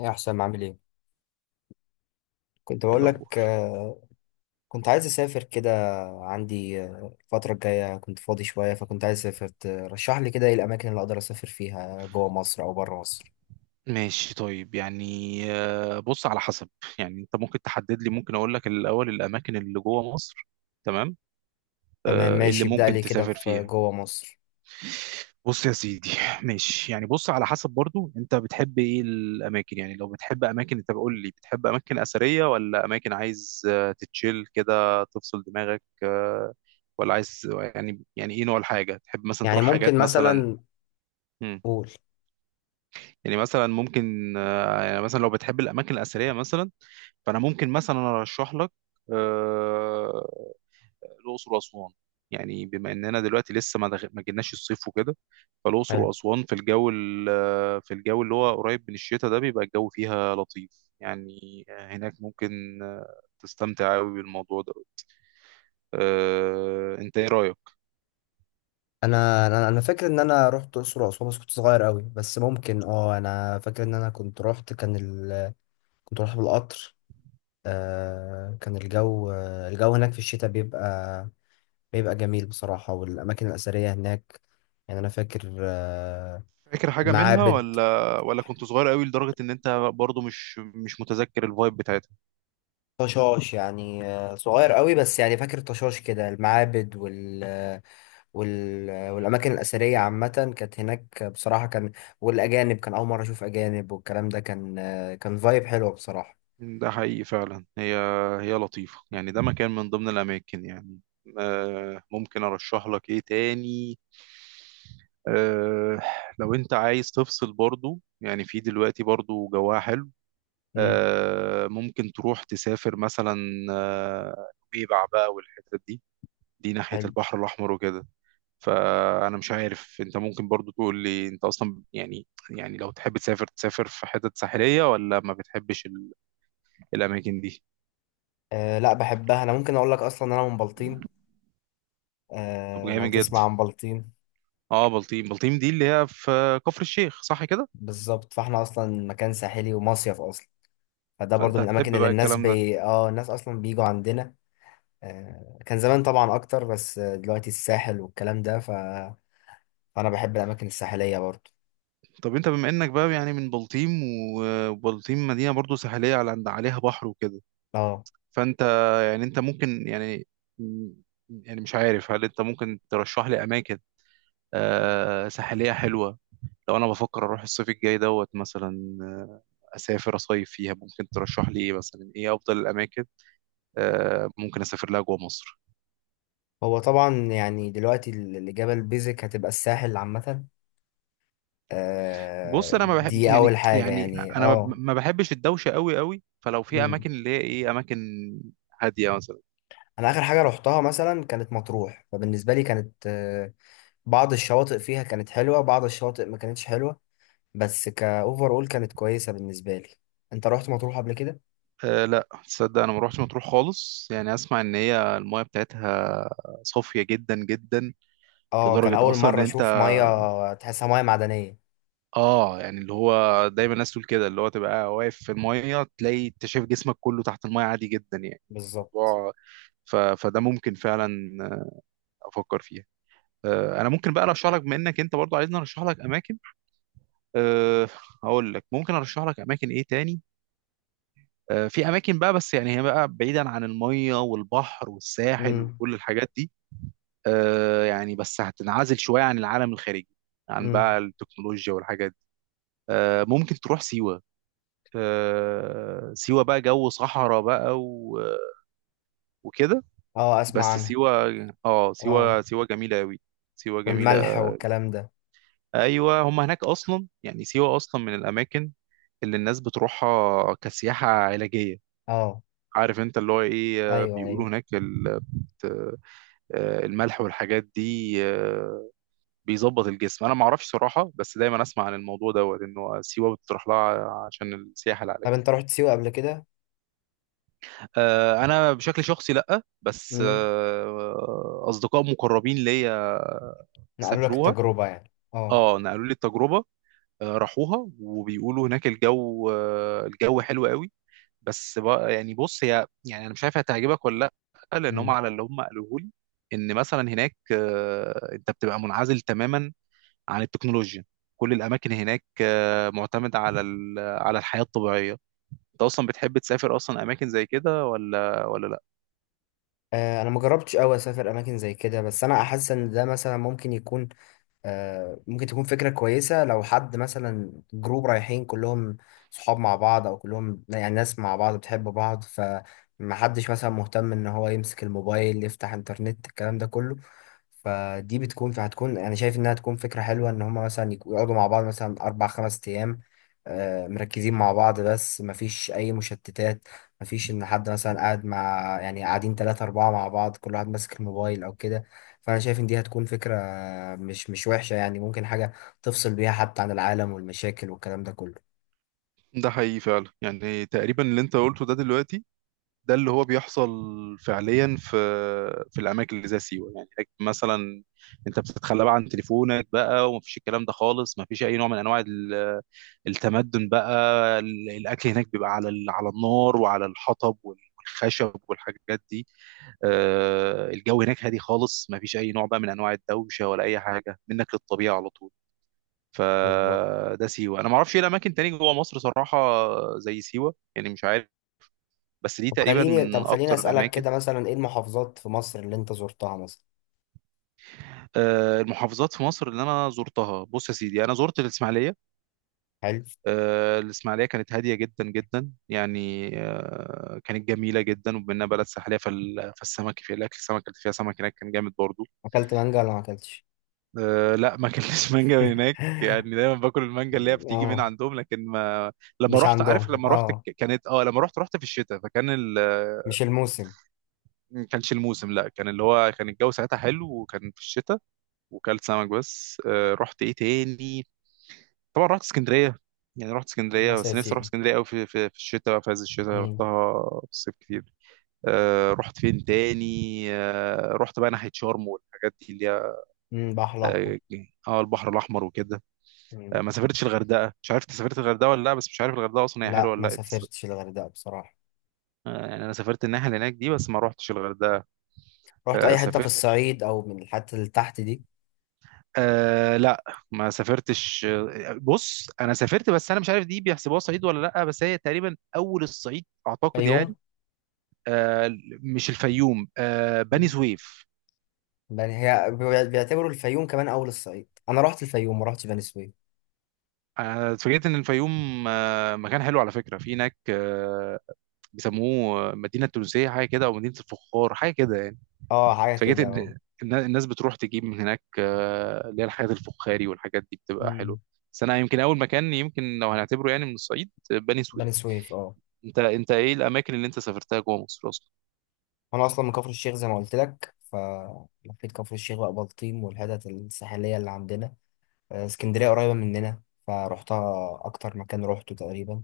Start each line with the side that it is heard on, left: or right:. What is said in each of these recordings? left: يا حسام، عامل ايه؟ كنت
right: ايه
left: بقول لك،
right: الاخبار؟
left: كنت عايز اسافر كده. عندي، الفتره الجايه كنت فاضي شويه، فكنت عايز اسافر. ترشح لي كده ايه الاماكن اللي اقدر اسافر فيها جوه مصر او بره مصر؟
right: ماشي، طيب، يعني بص على حسب. يعني انت ممكن تحدد لي، ممكن اقول لك الاول الاماكن اللي جوه مصر. تمام.
left: تمام
right: إيه اللي
left: ماشي، ابدا
right: ممكن
left: لي كده
right: تسافر
left: في
right: فيها؟
left: جوه مصر.
right: بص يا سيدي. ماشي، يعني بص على حسب برضو، انت بتحب ايه الاماكن؟ يعني لو بتحب اماكن، انت بقول لي بتحب اماكن اثريه، ولا اماكن عايز تتشيل كده، تفصل دماغك، ولا عايز؟ يعني ايه نوع الحاجه تحب، مثلا
left: يعني
right: تروح
left: ممكن
right: حاجات مثلا.
left: مثلا. قول.
right: يعني مثلا ممكن يعني مثلا لو بتحب الاماكن الاثريه مثلا، فانا ممكن مثلا ارشح لك آه، الاقصر واسوان. يعني بما اننا دلوقتي لسه ما جيناش الصيف وكده، فالاقصر
left: حلو.
right: واسوان في في الجو اللي هو قريب من الشتاء ده، بيبقى الجو فيها لطيف. يعني هناك ممكن تستمتع قوي بالموضوع ده. انت ايه رايك؟
left: انا انا أنا فاكر ان انا رحت الاقصر واسوان، بس كنت صغير قوي. بس ممكن اه، انا فاكر ان انا كنت رحت بالقطر. آه، كان الجو، الجو هناك في الشتاء بيبقى جميل بصراحة، والأماكن الأثرية هناك يعني أنا فاكر.
right: فاكر حاجه منها؟
left: المعابد.
right: ولا كنت صغير قوي لدرجه ان انت برضو مش متذكر الفايب بتاعتها؟
left: طشاش يعني، صغير قوي، بس يعني فاكر طشاش كده المعابد وال والأماكن الأثرية عامة كانت هناك بصراحة. كان والأجانب كان أول مرة أشوف أجانب، والكلام ده كان فايب حلوة بصراحة.
right: ده حقيقي فعلا. هي لطيفة يعني، ده مكان من ضمن الأماكن يعني. ممكن أرشح لك إيه تاني؟ آه، لو أنت عايز تفصل برضو، يعني في دلوقتي برضو جواها حلو.
left: امم.
right: ممكن تروح تسافر مثلا آه، نويبع بقى والحتت دي، دي ناحية
left: حلو.
right: البحر الأحمر وكده. فأنا مش عارف، أنت ممكن برضو تقول لي أنت أصلا، يعني لو تحب تسافر، تسافر في حتت ساحلية ولا ما بتحبش الأماكن دي؟
left: أه لا، بحبها. أنا ممكن أقول لك، أصلا أنا من بلطيم.
right: طب
left: أه، لو
right: جامد جدا.
left: تسمع عن بلطيم.
right: اه، بلطيم. بلطيم دي اللي هي في كفر الشيخ، صح كده؟
left: بالظبط، فاحنا أصلا مكان ساحلي ومصيف أصلا، فده برضو
right: فانت
left: من الأماكن
right: هتحب
left: اللي
right: بقى
left: الناس
right: الكلام ده.
left: بي... اه الناس أصلا بيجوا عندنا. كان زمان طبعا أكتر، بس دلوقتي الساحل والكلام ده، فأنا بحب الأماكن الساحلية برضو.
right: طب انت، بما انك بقى يعني من بلطيم، وبلطيم مدينة برضو ساحلية، على عليها بحر وكده.
left: اه.
right: فانت، يعني انت ممكن يعني، مش عارف، هل انت ممكن ترشح لي اماكن آه ساحلية حلوة؟ لو انا بفكر اروح الصيف الجاي دوت مثلا، اسافر اصيف فيها، ممكن ترشح لي ايه مثلا، ايه افضل الاماكن آه ممكن اسافر لها جوه مصر؟
left: هو طبعا يعني دلوقتي اللي جبل بيزك هتبقى الساحل عامة.
right: بص، انا ما بحب،
left: دي أول
right: يعني
left: حاجة يعني.
right: انا ما
left: اه.
right: ما بحبش الدوشه قوي قوي، فلو في
left: مم.
right: اماكن اللي هي ايه اماكن هاديه مثلا.
left: أنا آخر حاجة روحتها مثلا كانت مطروح، فبالنسبة لي كانت، بعض الشواطئ فيها كانت حلوة، بعض الشواطئ ما كانتش حلوة، بس كأوفر أول كانت كويسة بالنسبة لي. أنت روحت مطروح قبل كده؟
right: أه لا تصدق، انا ما روحتش مطروح خالص، يعني اسمع ان هي المايه بتاعتها صافيه جدا جدا.
left: اه، كان
right: لدرجه
left: اول
right: اصلا ان
left: مره
right: انت،
left: اشوف ميه تحسها ميه معدنيه.
right: اه، يعني اللي هو دايما الناس تقول كده، اللي هو تبقى واقف في المايه، تلاقي انت شايف جسمك كله تحت المايه عادي جدا، يعني
left: بالظبط.
right: الموضوع. فده ممكن فعلا افكر فيها. أه انا ممكن بقى ارشح لك، بما انك انت برضو عايزني ارشح لك اماكن. أه هقول لك، ممكن ارشح لك اماكن ايه تاني. أه في اماكن بقى، بس يعني هي بقى بعيدا عن الميه والبحر والساحل
left: امم.
right: وكل الحاجات دي. أه يعني، بس هتنعزل شويه عن العالم الخارجي، عن بقى
left: امم.
right: التكنولوجيا والحاجات دي. أه ممكن تروح سيوه. أه سيوه بقى جو صحراء بقى وكده.
left: اه، اسمع
right: بس
left: عنها.
right: سيوه، اه،
left: اه،
right: سيوه جميله قوي. سيوه جميله.
left: والملح والكلام ده.
right: ايوه، هم هناك اصلا يعني، سيوه اصلا من الاماكن اللي الناس بتروحها كسياحه علاجيه.
left: اه.
right: عارف انت اللي هو ايه؟
left: ايوه
right: بيقولوا
left: ايوه.
right: هناك الملح والحاجات دي بيظبط الجسم. انا ما اعرفش صراحه، بس دايما اسمع عن الموضوع دوت انه سيوه بتروح لها عشان السياحه
left: طب
right: العلاجيه.
left: انت رحت سيوه قبل كده؟
right: انا بشكل شخصي لا، بس
left: امم.
right: اصدقاء مقربين ليا
left: نقلوا لك
right: سافروها.
left: التجربه يعني، اه.
right: اه نقلوا لي التجربه. راحوها وبيقولوا هناك الجو الجو حلو قوي. بس بقى يعني، بص هي يعني انا مش عارف هتعجبك ولا لا، لان هم
left: امم.
right: على اللي هم قالوه لي، ان مثلا هناك انت بتبقى منعزل تماما عن التكنولوجيا. كل الاماكن هناك معتمده على على الحياه الطبيعيه. انت اصلا بتحب تسافر اصلا اماكن زي كده ولا لا؟
left: انا ما جربتش قوي اسافر اماكن زي كده، بس انا احس ان ده مثلا ممكن يكون، ممكن تكون فكرة كويسة لو حد مثلا جروب رايحين كلهم، صحاب مع بعض، أو كلهم يعني ناس مع بعض بتحب بعض، فمحدش مثلا مهتم إن هو يمسك الموبايل يفتح إنترنت الكلام ده كله. فدي هتكون، أنا شايف إنها تكون فكرة حلوة إن هما مثلا يقعدوا مع بعض مثلا أربع خمس أيام، مركزين مع بعض بس مفيش أي مشتتات. مفيش إن حد مثلا قاعد مع يعني قاعدين تلاتة أربعة مع بعض، كل واحد ماسك الموبايل أو كده. فانا شايف ان دي هتكون فكرة مش وحشة، يعني ممكن حاجة تفصل بيها حتى عن العالم والمشاكل والكلام ده كله.
right: ده حقيقي فعلا، يعني تقريبا اللي انت قلته ده دلوقتي ده اللي هو بيحصل فعليا في الاماكن اللي زي سيوه. يعني هناك مثلا، انت بتتخلى بقى عن تليفونك بقى، ومفيش الكلام ده خالص، مفيش اي نوع من انواع التمدن بقى. الاكل هناك بيبقى على على النار، وعلى الحطب والخشب والحاجات دي. الجو هناك هادي خالص، ما فيش اي نوع بقى من انواع الدوشه، ولا اي حاجه منك للطبيعه على طول.
left: بالظبط.
right: فده سيوه. انا ما اعرفش ايه الاماكن تاني جوه مصر صراحه زي سيوه، يعني مش عارف، بس دي
left: طب
right: تقريبا
left: خليني طب
right: من
left: خليني
right: اكتر
left: اسألك
right: الاماكن.
left: كده مثلا ايه المحافظات في مصر اللي انت زرتها مثلا؟
right: المحافظات في مصر اللي انا زرتها، بص يا سيدي، انا زرت الاسماعيليه.
left: حلو.
right: الإسماعيلية كانت هادية جدا جدا يعني، كانت جميلة جدا، وبما إنها بلد ساحلية فالسمك في الأكل، السمك اللي فيها، سمك هناك كان جامد برضو.
left: اكلت مانجا ولا ما اكلتش؟
right: لا، ما كانش مانجا من هناك، يعني دايما باكل المانجا اللي هي بتيجي من
left: اه.
right: عندهم، لكن ما. لما
left: مش
right: رحت، عارف،
left: عندهم،
right: لما رحت
left: اه،
right: كانت، اه، لما رحت، رحت في الشتاء، فكان
left: مش الموسم.
right: ما كانش الموسم، لا، كان اللي هو كان الجو ساعتها حلو، وكان في الشتاء، وكلت سمك. بس رحت ايه تاني؟ طبعا رحت اسكندريه، يعني رحت اسكندريه،
left: بس يا
right: بس نفسي اروح
left: سيدي.
right: اسكندريه قوي في في الشتاء بقى، في عز الشتاء.
left: امم.
right: رحتها في الصيف كتير. آه رحت فين تاني؟ آه رحت بقى ناحيه شرم والحاجات دي اللي هي،
left: امم، بحر الاحمر.
right: اه، البحر الاحمر وكده.
left: مم.
right: آه ما سافرتش الغردقه، مش عارف انت سافرت الغردقه ولا لا، بس مش عارف الغردقه اصلا هي حلوه
left: لا،
right: ولا
left: ما
right: لا. انت
left: سافرتش الغردقة بصراحة.
right: آه يعني انا سافرت الناحيه اللي هناك دي، بس ما روحتش الغردقه.
left: رحت
right: آه
left: اي حتة في
right: سافرت،
left: الصعيد او من الحتة اللي تحت دي؟
right: آه لا ما سافرتش، بص انا سافرت، بس انا مش عارف دي بيحسبوها صعيد ولا لا، بس هي تقريبا اول الصعيد اعتقد
left: فيوم.
right: يعني. آه، مش الفيوم، آه بني سويف.
left: يعني هي بيعتبروا الفيوم كمان اول الصعيد، انا رحت الفيوم ما رحتش بني سويف.
right: اتفاجئت ان الفيوم آه مكان حلو على فكره، في هناك آه بيسموه مدينه تونسيه حاجه كده، او مدينه الفخار حاجه كده يعني.
left: اه، حاجه
right: اتفاجئت
left: كده، اه.
right: ان، إن الناس بتروح تجيب من هناك اللي هي الحاجات الفخاري والحاجات دي بتبقى حلوه.
left: امم.
right: بس انا يمكن اول مكان، يمكن لو هنعتبره يعني من الصعيد، بني سويف.
left: بني سويف، اه.
right: انت ايه الاماكن اللي انت سافرتها جوه مصر اصلا؟
left: انا اصلا من كفر الشيخ زي ما قلت لك، فلفيت كفر الشيخ بقى، بلطيم والحتت الساحليه اللي عندنا. اسكندريه قريبه مننا، فروحتها اكتر مكان روحته تقريبا.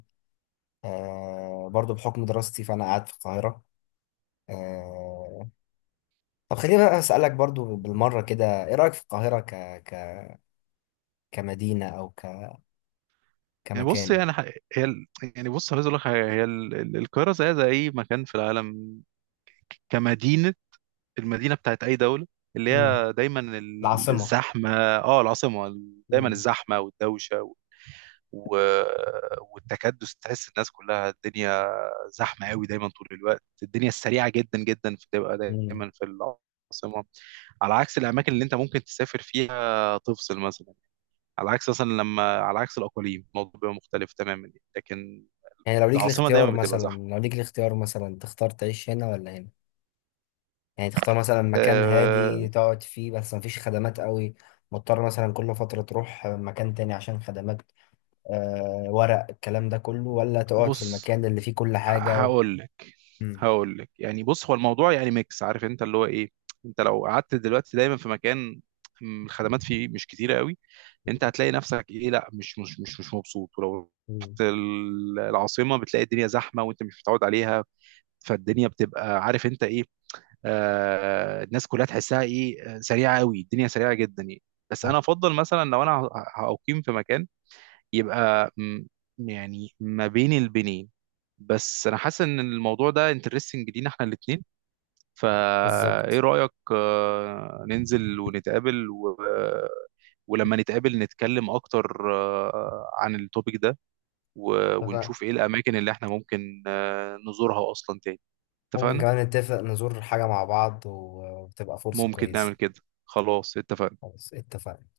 left: برضو بحكم دراستي فانا قاعد في القاهره. آه طب خليني بقى اسالك برضو بالمره كده ايه رايك في القاهره ك... كمدينه، او
right: يعني بص،
left: كمكان؟
right: يعني هي ال- يعني بص، عايز اقول لك حاجة، القاهره زي اي مكان في العالم كمدينه. المدينة بتاعت أي دولة اللي
left: امم.
right: هي دايما
left: العاصمه.
right: الزحمة. اه العاصمة دايما الزحمة والدوشة و- والتكدس، تحس الناس كلها، الدنيا زحمة قوي دايما طول الوقت، الدنيا السريعة جدا جدا بتبقى
left: امم.
right: دايما في العاصمة. على عكس الأماكن اللي أنت ممكن تسافر فيها تفصل مثلا، على عكس مثلا لما، على عكس الأقاليم، الموضوع بيبقى مختلف تماما. لكن
left: يعني لو ليك
right: العاصمة
left: الاختيار
right: دايما بتبقى
left: مثلا
right: زحمة.
left: لو ليك الاختيار مثلا تختار تعيش هنا ولا هنا؟ يعني تختار مثلا مكان
right: أه
left: هادي تقعد فيه بس مفيش خدمات قوي، مضطر مثلا كل فترة تروح مكان تاني عشان خدمات، ورق الكلام ده كله؟ ولا تقعد في
right: بص
left: المكان اللي فيه كل حاجة.
right: هقول لك،
left: مم.
right: يعني بص، هو الموضوع يعني ميكس، عارف انت اللي هو ايه؟ انت لو قعدت دلوقتي دايما في مكان، الخدمات فيه مش كتيره قوي، انت هتلاقي نفسك ايه، لا، مش مبسوط. ولو
left: مم.
right: رحت العاصمه، بتلاقي الدنيا زحمه وانت مش متعود عليها، فالدنيا بتبقى عارف انت ايه. آه الناس كلها تحسها ايه، سريعه قوي، الدنيا سريعه جدا يعني. بس
left: آه،
right: انا افضل مثلا لو انا هاقيم في مكان يبقى يعني ما بين البنين. بس انا حاسس ان الموضوع ده انترستنج لينا احنا الاتنين، فايه
left: بالظبط.
right: رأيك ننزل ونتقابل ولما نتقابل نتكلم اكتر عن التوبيك ده،
left: اتفق.
right: ونشوف ايه الاماكن اللي احنا ممكن نزورها اصلا تاني؟
left: ممكن
right: اتفقنا.
left: كمان نتفق نزور حاجة مع بعض، و- وتبقى فرصة
right: ممكن
left: كويسة.
right: نعمل كده. خلاص اتفقنا.
left: خلاص اتفقنا.